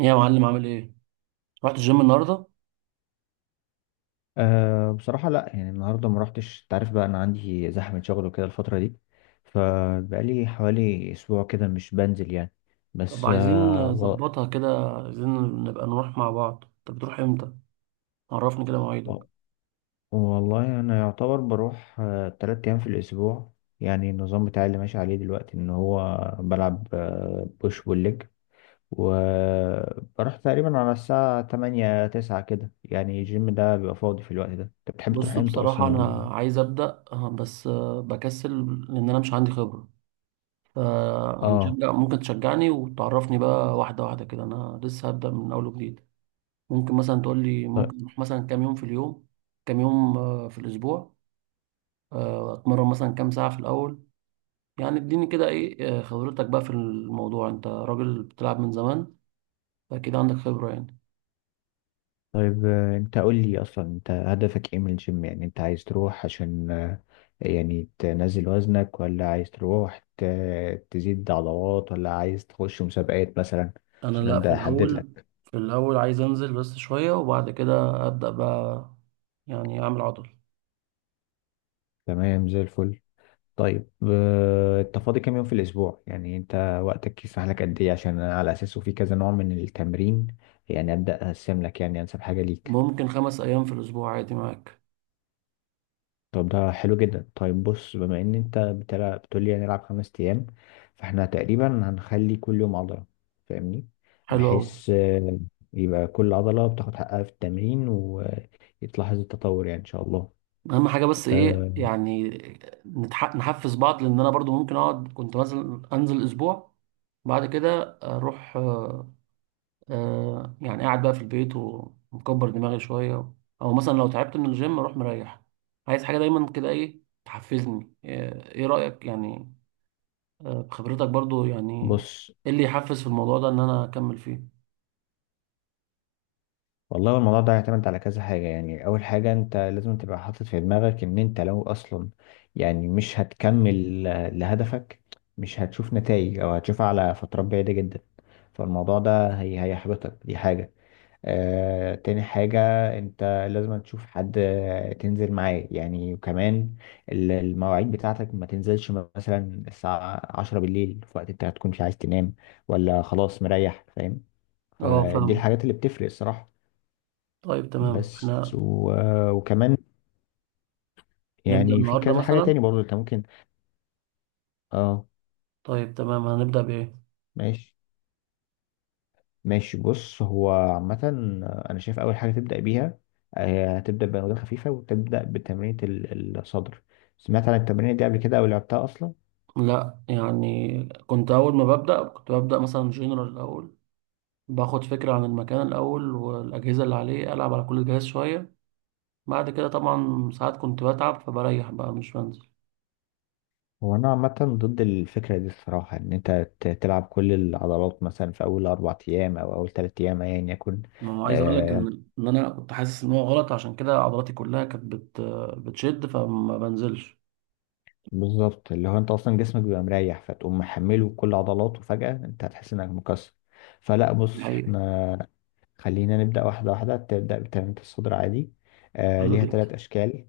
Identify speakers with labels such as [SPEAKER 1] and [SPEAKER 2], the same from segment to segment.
[SPEAKER 1] ايه يا معلم، عامل ايه؟ رحت الجيم النهارده؟
[SPEAKER 2] بصراحة، لا. يعني النهاردة ما رحتش، انت عارف بقى، أنا عندي زحمة شغل وكده الفترة دي. فبقالي حوالي أسبوع كده مش بنزل يعني.
[SPEAKER 1] طب
[SPEAKER 2] بس،
[SPEAKER 1] عايزين نظبطها كده، عايزين نبقى نروح مع بعض. طب بتروح امتى؟ عرفني كده مواعيدك.
[SPEAKER 2] و... والله أنا يعتبر بروح 3 أيام في الأسبوع. يعني النظام بتاعي اللي ماشي عليه دلوقتي إن هو بلعب بوش بول، وبروح تقريبا على الساعة تمانية تسعة كده. يعني الجيم ده بيبقى فاضي في الوقت ده. أنت بتحب تروح
[SPEAKER 1] بص،
[SPEAKER 2] إمتى
[SPEAKER 1] بصراحة
[SPEAKER 2] أصلا، ولا؟
[SPEAKER 1] أنا عايز أبدأ، بس بكسل، لأن أنا مش عندي خبرة.
[SPEAKER 2] آه
[SPEAKER 1] فهنشجع، ممكن تشجعني وتعرفني بقى واحدة واحدة كده. أنا لسه هبدأ من أول وجديد. ممكن مثلا تقول لي ممكن نروح مثلا كام يوم في اليوم، كام يوم في الأسبوع، أتمرن مثلا كام ساعة في الأول. يعني اديني كده إيه خبرتك بقى في الموضوع. أنت راجل بتلعب من زمان، أكيد عندك خبرة يعني.
[SPEAKER 2] طيب، انت قول لي اصلا، انت هدفك ايه من الجيم؟ يعني انت عايز تروح عشان يعني تنزل وزنك، ولا عايز تروح تزيد عضلات، ولا عايز تخش مسابقات مثلا؟
[SPEAKER 1] أنا
[SPEAKER 2] عشان
[SPEAKER 1] لأ، في
[SPEAKER 2] ابدا احدد
[SPEAKER 1] الأول
[SPEAKER 2] لك.
[SPEAKER 1] في الأول عايز أنزل بس شوية وبعد كده أبدأ بقى، يعني أعمل عضل.
[SPEAKER 2] تمام، زي الفل. طيب، انت فاضي كام يوم في الاسبوع؟ يعني انت وقتك يسمح لك قد ايه، عشان على اساسه في كذا نوع من التمرين. يعني ابدا اقسم لك يعني انسب حاجة ليك.
[SPEAKER 1] ممكن خمس أيام في الأسبوع عادي معاك.
[SPEAKER 2] طب ده حلو جدا. طيب بص، بما ان انت بتقول لي هنلعب 5 ايام، فاحنا تقريبا هنخلي كل يوم عضلة. فاهمني؟
[SPEAKER 1] حلو أوي.
[SPEAKER 2] بحيث يبقى كل عضلة بتاخد حقها في التمرين ويتلاحظ التطور يعني ان شاء الله.
[SPEAKER 1] أهم حاجة بس إيه
[SPEAKER 2] آه،
[SPEAKER 1] يعني؟ نحفز بعض، لأن أنا برضو ممكن أقعد. كنت مثلا أنزل أسبوع، بعد كده أروح، يعني قاعد بقى في البيت ومكبر دماغي شوية، أو مثلا لو تعبت من الجيم أروح مريح. عايز حاجة دايما كده إيه تحفزني. إيه رأيك يعني، بخبرتك برضو يعني؟
[SPEAKER 2] بص،
[SPEAKER 1] ايه اللي يحفز في الموضوع ده ان انا اكمل فيه؟
[SPEAKER 2] والله الموضوع ده يعتمد على كذا حاجة. يعني اول حاجة، انت لازم تبقى حاطط في دماغك ان انت لو اصلا يعني مش هتكمل لهدفك، مش هتشوف نتائج او هتشوفها على فترات بعيدة جدا، فالموضوع ده هي هيحبطك، دي حاجة. تاني حاجة، انت لازم تشوف حد تنزل معاه يعني. وكمان المواعيد بتاعتك ما تنزلش مثلا الساعة 10 بالليل، في وقت انت هتكون مش عايز تنام، ولا خلاص مريح. فاهم؟
[SPEAKER 1] اه،
[SPEAKER 2] فدي
[SPEAKER 1] فاهمك.
[SPEAKER 2] الحاجات اللي بتفرق الصراحة.
[SPEAKER 1] طيب تمام،
[SPEAKER 2] بس
[SPEAKER 1] احنا
[SPEAKER 2] و... آه، وكمان
[SPEAKER 1] نبدأ
[SPEAKER 2] يعني في
[SPEAKER 1] النهارده
[SPEAKER 2] كذا حاجة تاني
[SPEAKER 1] مثلا؟
[SPEAKER 2] برضو انت ممكن. اه
[SPEAKER 1] طيب تمام، هنبدأ بايه؟
[SPEAKER 2] ماشي ماشي. بص هو عامة، أنا شايف أول حاجة تبدأ بيها، هتبدأ بأوزان خفيفة وتبدأ بتمرينة الصدر. سمعت عن التمرينة دي قبل كده، أو لعبتها أصلا؟
[SPEAKER 1] لا يعني كنت اول ما ببدأ كنت ببدأ مثلا جنرال الاول، باخد فكرة عن المكان الاول والاجهزة اللي عليه، العب على كل جهاز شوية. بعد كده طبعا ساعات كنت بتعب فبريح بقى، مش بنزل.
[SPEAKER 2] هو أنا عامة ضد الفكرة دي الصراحة، إن أنت تلعب كل العضلات مثلا في أول 4 أيام أو أول 3 أيام، أيا يكن.
[SPEAKER 1] ما هو عايز اقول لك
[SPEAKER 2] آه
[SPEAKER 1] ان انا كنت حاسس ان هو غلط، عشان كده عضلاتي كلها كانت بتشد، فما بنزلش.
[SPEAKER 2] بالظبط. اللي هو أنت أصلا جسمك بيبقى مريح، فتقوم محمله كل عضلاته فجأة، أنت هتحس إنك مكسر. فلا بص،
[SPEAKER 1] الحقيقة.
[SPEAKER 2] احنا خلينا نبدأ واحدة واحدة، تبدأ بتنمية الصدر عادي.
[SPEAKER 1] حلو
[SPEAKER 2] ليها
[SPEAKER 1] جدا.
[SPEAKER 2] ثلاث أشكال.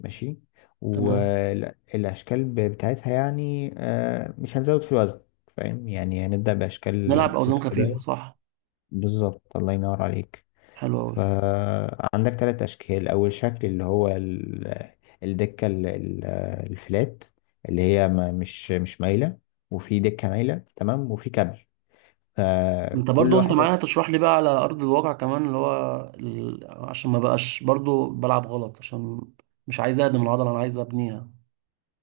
[SPEAKER 2] ماشي.
[SPEAKER 1] تمام.
[SPEAKER 2] والأشكال بتاعتها يعني مش هنزود في الوزن. فاهم؟ يعني هنبدأ بأشكال
[SPEAKER 1] نلعب اوزان
[SPEAKER 2] بسيطة
[SPEAKER 1] خفيفه
[SPEAKER 2] كده.
[SPEAKER 1] صح؟
[SPEAKER 2] بالظبط، الله ينور عليك.
[SPEAKER 1] حلو قوي.
[SPEAKER 2] فعندك ثلاث أشكال. أول شكل اللي هو الدكة، الفلات، اللي هي مش مايلة. وفي دكة مايلة، تمام، وفي كابل.
[SPEAKER 1] انت
[SPEAKER 2] فكل
[SPEAKER 1] برضو انت
[SPEAKER 2] واحدة...
[SPEAKER 1] معايا تشرح لي بقى على ارض الواقع كمان، اللي هو عشان ما بقاش برضو بلعب غلط، عشان مش عايز اهدم العضله، انا عايز ابنيها.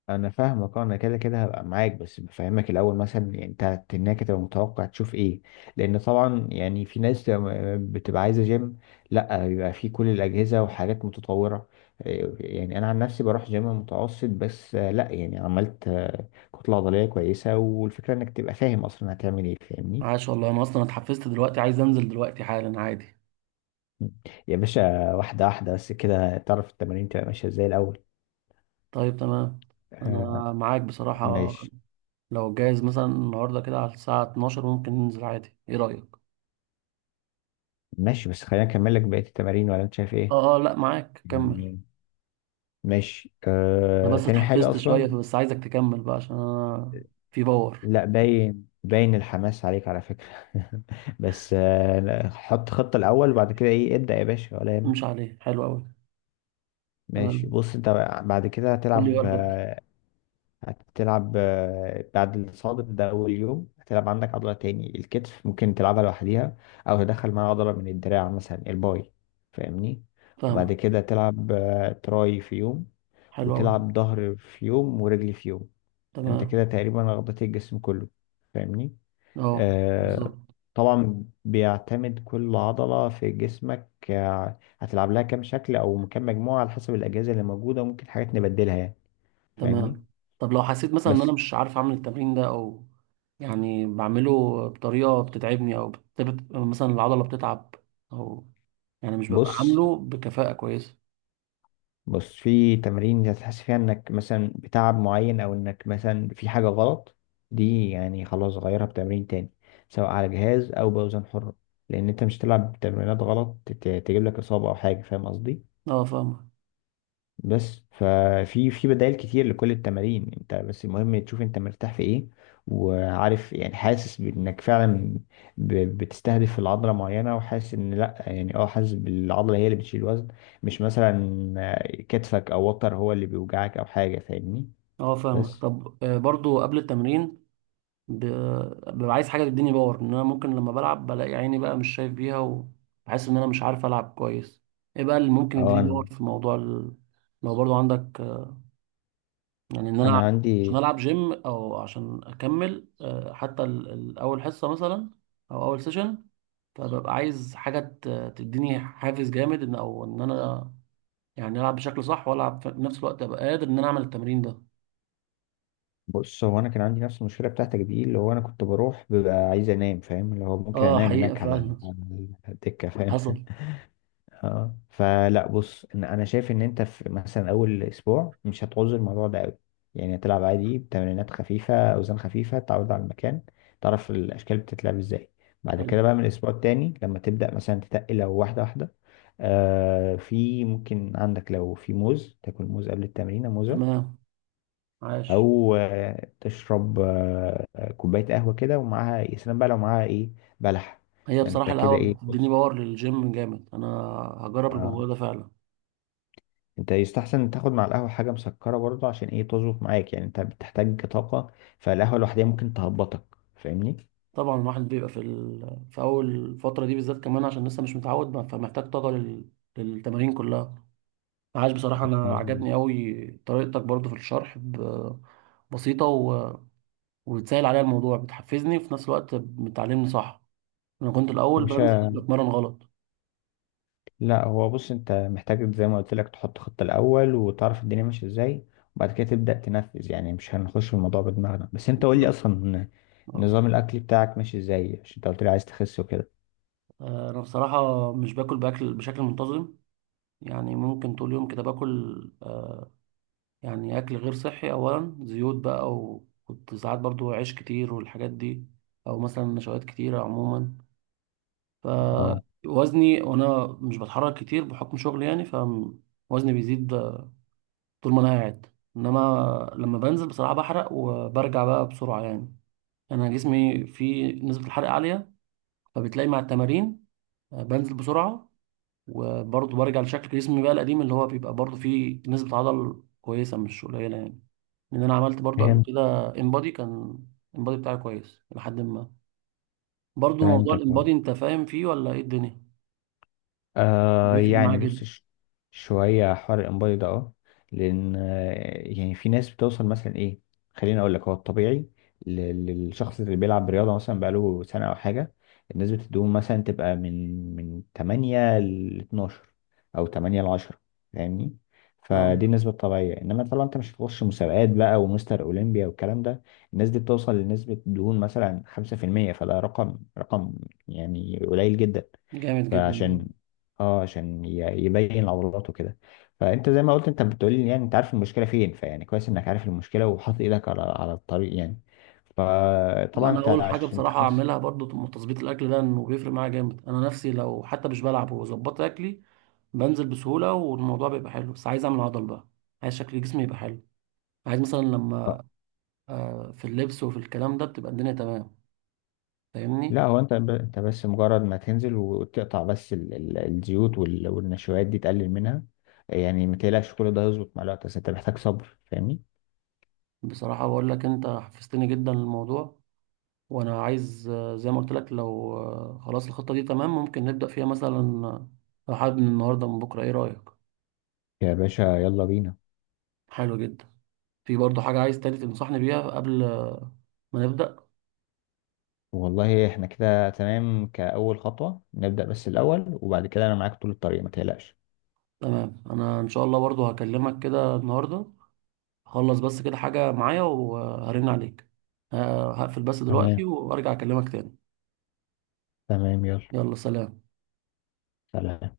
[SPEAKER 2] انا فاهمك. انا كده كده هبقى معاك، بس بفهمك الاول مثلا يعني انت هناك تبقى متوقع تشوف ايه. لان طبعا يعني في ناس تبقى بتبقى عايزه جيم، لا، بيبقى فيه كل الاجهزه وحاجات متطوره. إيه، يعني انا عن نفسي بروح جيم متوسط بس، لا يعني عملت كتله عضليه كويسه. والفكره انك تبقى فاهم اصلا هتعمل ايه. فاهمني؟
[SPEAKER 1] عاش والله، انا اصلا اتحفزت دلوقتي، عايز انزل دلوقتي حالا عادي.
[SPEAKER 2] يا باشا، واحده واحده، بس كده تعرف التمارين تبقى ماشيه ازاي الاول.
[SPEAKER 1] طيب تمام. انا
[SPEAKER 2] آه،
[SPEAKER 1] معاك بصراحه.
[SPEAKER 2] ماشي.
[SPEAKER 1] لو جايز مثلا النهارده كده على الساعه 12 ممكن ننزل عادي، ايه رايك؟
[SPEAKER 2] ماشي، بس خلينا اكمل لك بقيه التمارين، ولا انت شايف ايه؟
[SPEAKER 1] اه، اه، لا معاك، كمل.
[SPEAKER 2] ماشي.
[SPEAKER 1] انا بس
[SPEAKER 2] تاني حاجة
[SPEAKER 1] اتحفزت شويه،
[SPEAKER 2] أصلا...
[SPEAKER 1] بس عايزك تكمل بقى عشان انا في باور.
[SPEAKER 2] لا، باين باين الحماس عليك على فكرة. بس لا، حط خطة الأول وبعد كده إيه ابدأ، يا باشا، ولا
[SPEAKER 1] مش
[SPEAKER 2] يهمك.
[SPEAKER 1] عليه. حلو قوي.
[SPEAKER 2] ماشي
[SPEAKER 1] تمام.
[SPEAKER 2] بص أنت، بعد كده
[SPEAKER 1] قول لي
[SPEAKER 2] هتلعب
[SPEAKER 1] بقى.
[SPEAKER 2] آه، هتلعب آه، بعد الصادر ده أول يوم. هتلعب عندك عضلة تاني الكتف، ممكن تلعبها لوحديها، أو تدخل معاها عضلة من الدراع مثلا الباي. فاهمني؟ وبعد
[SPEAKER 1] فاهمة.
[SPEAKER 2] كده تلعب تراي في يوم،
[SPEAKER 1] حلو أوي.
[SPEAKER 2] وتلعب ظهر في يوم ورجل في يوم. انت
[SPEAKER 1] تمام.
[SPEAKER 2] كده تقريبا غطيت الجسم كله. فاهمني؟
[SPEAKER 1] أه،
[SPEAKER 2] آه
[SPEAKER 1] بالظبط.
[SPEAKER 2] طبعا بيعتمد كل عضلة في جسمك، هتلعب لها كام شكل او كام مجموعة على حسب الأجهزة اللي موجودة، وممكن حاجات نبدلها يعني. فاهمني؟
[SPEAKER 1] تمام. طب لو حسيت مثلا إن أنا
[SPEAKER 2] بس
[SPEAKER 1] مش عارف أعمل التمرين ده، أو يعني بعمله بطريقة بتتعبني، أو مثلا العضلة بتتعب، أو يعني مش ببقى
[SPEAKER 2] بص
[SPEAKER 1] عامله بكفاءة كويسة.
[SPEAKER 2] بص، في تمارين هتحس فيها انك مثلا بتعب معين، او انك مثلا في حاجة غلط. دي يعني خلاص غيرها بتمرين تاني، سواء على جهاز او باوزان حرة. لان انت مش تلعب تمرينات غلط تجيب لك اصابة او حاجة. فاهم قصدي؟
[SPEAKER 1] أه فاهمة.
[SPEAKER 2] بس ففي بدائل كتير لكل التمارين. انت بس المهم تشوف انت مرتاح في ايه، وعارف يعني حاسس بانك فعلا بتستهدف العضله معينه، وحاسس ان، لا يعني حاسس بالعضله هي اللي بتشيل وزن، مش مثلا كتفك او وتر هو اللي بيوجعك او حاجه. فاهمني؟
[SPEAKER 1] أه فاهمة.
[SPEAKER 2] بس،
[SPEAKER 1] طب برضو قبل التمرين، ب... ببقى عايز حاجة تديني باور، إن أنا ممكن لما بلعب بلاقي عيني بقى مش شايف بيها وبحس إن أنا مش عارف ألعب كويس. إيه بقى اللي ممكن
[SPEAKER 2] اه
[SPEAKER 1] يديني
[SPEAKER 2] انا
[SPEAKER 1] باور في موضوع لو برضو عندك، يعني ان انا
[SPEAKER 2] انا
[SPEAKER 1] عشان
[SPEAKER 2] عندي...
[SPEAKER 1] العب جيم، او عشان اكمل حتى اول حصه مثلا، او اول سيشن. فببقى عايز حاجه تديني حافز جامد ان انا يعني العب بشكل صح، والعب في نفس الوقت ابقى قادر ان انا اعمل التمرين ده.
[SPEAKER 2] بص، هو انا كان عندي نفس المشكله بتاعتك دي، اللي هو انا كنت بروح ببقى عايز انام، فاهم؟ اللي هو ممكن
[SPEAKER 1] اه،
[SPEAKER 2] انام
[SPEAKER 1] حقيقه
[SPEAKER 2] هناك على
[SPEAKER 1] فعلا.
[SPEAKER 2] على الدكه. فاهم؟
[SPEAKER 1] حصل.
[SPEAKER 2] اه فلا بص، ان انا شايف ان انت في مثلا اول اسبوع مش هتعوز الموضوع ده قوي. يعني هتلعب عادي بتمرينات خفيفه، اوزان خفيفه، تعود على المكان، تعرف الاشكال بتتلعب ازاي. بعد
[SPEAKER 1] حلو.
[SPEAKER 2] كده بقى، من الاسبوع التاني لما تبدا مثلا تتقل، لو واحده واحده. في، ممكن عندك لو في موز تاكل موز قبل التمرين، موزه.
[SPEAKER 1] تمام. عاش.
[SPEAKER 2] او تشرب كوبايه قهوه كده. ومعاها يا سلام بقى لو معاها ايه، بلح.
[SPEAKER 1] هي
[SPEAKER 2] انت
[SPEAKER 1] بصراحه
[SPEAKER 2] كده،
[SPEAKER 1] القهوه
[SPEAKER 2] ايه؟
[SPEAKER 1] بتديني
[SPEAKER 2] بص.
[SPEAKER 1] باور للجيم جامد. انا هجرب
[SPEAKER 2] اه
[SPEAKER 1] الموضوع ده فعلا.
[SPEAKER 2] انت يستحسن تاخد مع القهوة حاجة مسكرة برضه، عشان ايه تظبط معاك، يعني انت بتحتاج طاقة. فالقهوة لوحدها ممكن تهبطك. فاهمني؟
[SPEAKER 1] طبعا الواحد بيبقى في في اول فتره دي بالذات، كمان عشان لسه مش متعود، فمحتاج طاقه للتمارين كلها. عاش، بصراحة أنا
[SPEAKER 2] مظبوط.
[SPEAKER 1] عجبني أوي طريقتك برضو في الشرح، بسيطة وبتسهل عليا الموضوع، بتحفزني وفي نفس الوقت بتعلمني صح. أنا كنت
[SPEAKER 2] يا
[SPEAKER 1] الأول بنزل
[SPEAKER 2] باشا،
[SPEAKER 1] بتمرن غلط.
[SPEAKER 2] لا هو بص، انت محتاج زي ما قلت لك تحط خطة الأول وتعرف الدنيا ماشية ازاي، وبعد كده تبدأ تنفذ. يعني مش هنخش في الموضوع بدماغنا، بس انت قول لي
[SPEAKER 1] بالظبط.
[SPEAKER 2] اصلا،
[SPEAKER 1] أه.
[SPEAKER 2] نظام الأكل بتاعك ماشي ازاي؟ عشان انت قلت لي عايز تخس وكده.
[SPEAKER 1] أنا بصراحة مش باكل بأكل بشكل منتظم. يعني ممكن طول يوم كده باكل، يعني أكل غير صحي، أولا زيوت بقى، وكنت ساعات برضو عيش كتير والحاجات دي، أو مثلا نشويات كتيرة عموما.
[SPEAKER 2] اه
[SPEAKER 1] فوزني وانا مش بتحرك كتير بحكم شغلي يعني، فوزني بيزيد طول ما انا قاعد. انما لما بنزل بصراحة بحرق، وبرجع بقى بسرعة يعني. انا جسمي فيه نسبة الحرق عالية، فبتلاقي مع التمارين بنزل بسرعة. وبرضه برجع لشكل جسمي بقى القديم، اللي هو بيبقى برضه فيه نسبة عضل كويسة، مش قليلة يعني. لان انا عملت برضه قبل
[SPEAKER 2] فهمت.
[SPEAKER 1] كده انبادي كان. الانبادي بتاعي كويس لحد ما. برضه موضوع
[SPEAKER 2] فهمتك.
[SPEAKER 1] الانبادي انت فاهم فيه ولا ايه الدنيا؟ بيفرق
[SPEAKER 2] يعني
[SPEAKER 1] معايا
[SPEAKER 2] بص،
[SPEAKER 1] جدا.
[SPEAKER 2] شوية حوار الإنبادي ده، اه. لأن، يعني في ناس بتوصل مثلا إيه، خليني أقول لك. هو الطبيعي للشخص اللي بيلعب رياضة مثلا بقاله سنة أو حاجة، الناس بتدوم مثلا تبقى من 8 ل 12، أو 8 ل 10. فاهمني؟ فدي
[SPEAKER 1] اه،
[SPEAKER 2] النسبة الطبيعية، إنما طبعا أنت مش هتخش مسابقات بقى ومستر أولمبيا والكلام ده. الناس دي بتوصل لنسبة دهون مثلا 5%، فده رقم، رقم يعني قليل جدا.
[SPEAKER 1] جامد جدا ده.
[SPEAKER 2] فعشان اه عشان يبين عضلاته كده. فانت زي ما قلت، انت بتقولي يعني انت عارف المشكله فين، فيعني كويس انك عارف المشكله وحاطط ايدك على الطريق يعني.
[SPEAKER 1] لا
[SPEAKER 2] فطبعا
[SPEAKER 1] انا
[SPEAKER 2] انت
[SPEAKER 1] اقول حاجه
[SPEAKER 2] عشان
[SPEAKER 1] بصراحه
[SPEAKER 2] تخس...
[SPEAKER 1] اعملها برضو. تظبيط الاكل ده انه بيفرق معايا جامد. انا نفسي لو حتى مش بلعب وظبطت اكلي بنزل بسهوله، والموضوع بيبقى حلو. بس عايز اعمل عضل بقى، عايز شكل جسمي يبقى حلو. عايز مثلا
[SPEAKER 2] آه،
[SPEAKER 1] لما في اللبس وفي الكلام ده بتبقى الدنيا تمام،
[SPEAKER 2] لا
[SPEAKER 1] فاهمني.
[SPEAKER 2] هو انت انت بس مجرد ما تنزل وتقطع بس الزيوت والنشويات دي، تقلل منها. يعني ما تقلقش، كل ده هيظبط مع الوقت، بس انت محتاج صبر. فاهمني؟
[SPEAKER 1] بصراحه بقول لك انت حفزتني جدا للموضوع. وانا عايز، زي ما قلت لك، لو خلاص الخطه دي تمام، ممكن نبدا فيها مثلا، آه، لو حابب من النهارده من بكره، ايه رايك؟
[SPEAKER 2] يا باشا، يلا بينا.
[SPEAKER 1] حلو جدا. في برضه حاجة عايز تاني تنصحني بيها قبل ما نبدأ؟
[SPEAKER 2] والله احنا كده تمام، كأول خطوة نبدأ بس الأول، وبعد كده أنا معاك طول الطريق، ما تقلقش.
[SPEAKER 1] تمام. أنا إن شاء الله برضه هكلمك كده النهاردة. هخلص بس كده حاجة معايا وهرن عليك. ه- هقفل بس دلوقتي
[SPEAKER 2] تمام.
[SPEAKER 1] وأرجع أكلمك تاني.
[SPEAKER 2] تمام، يلا.
[SPEAKER 1] يلا سلام.
[SPEAKER 2] سلام.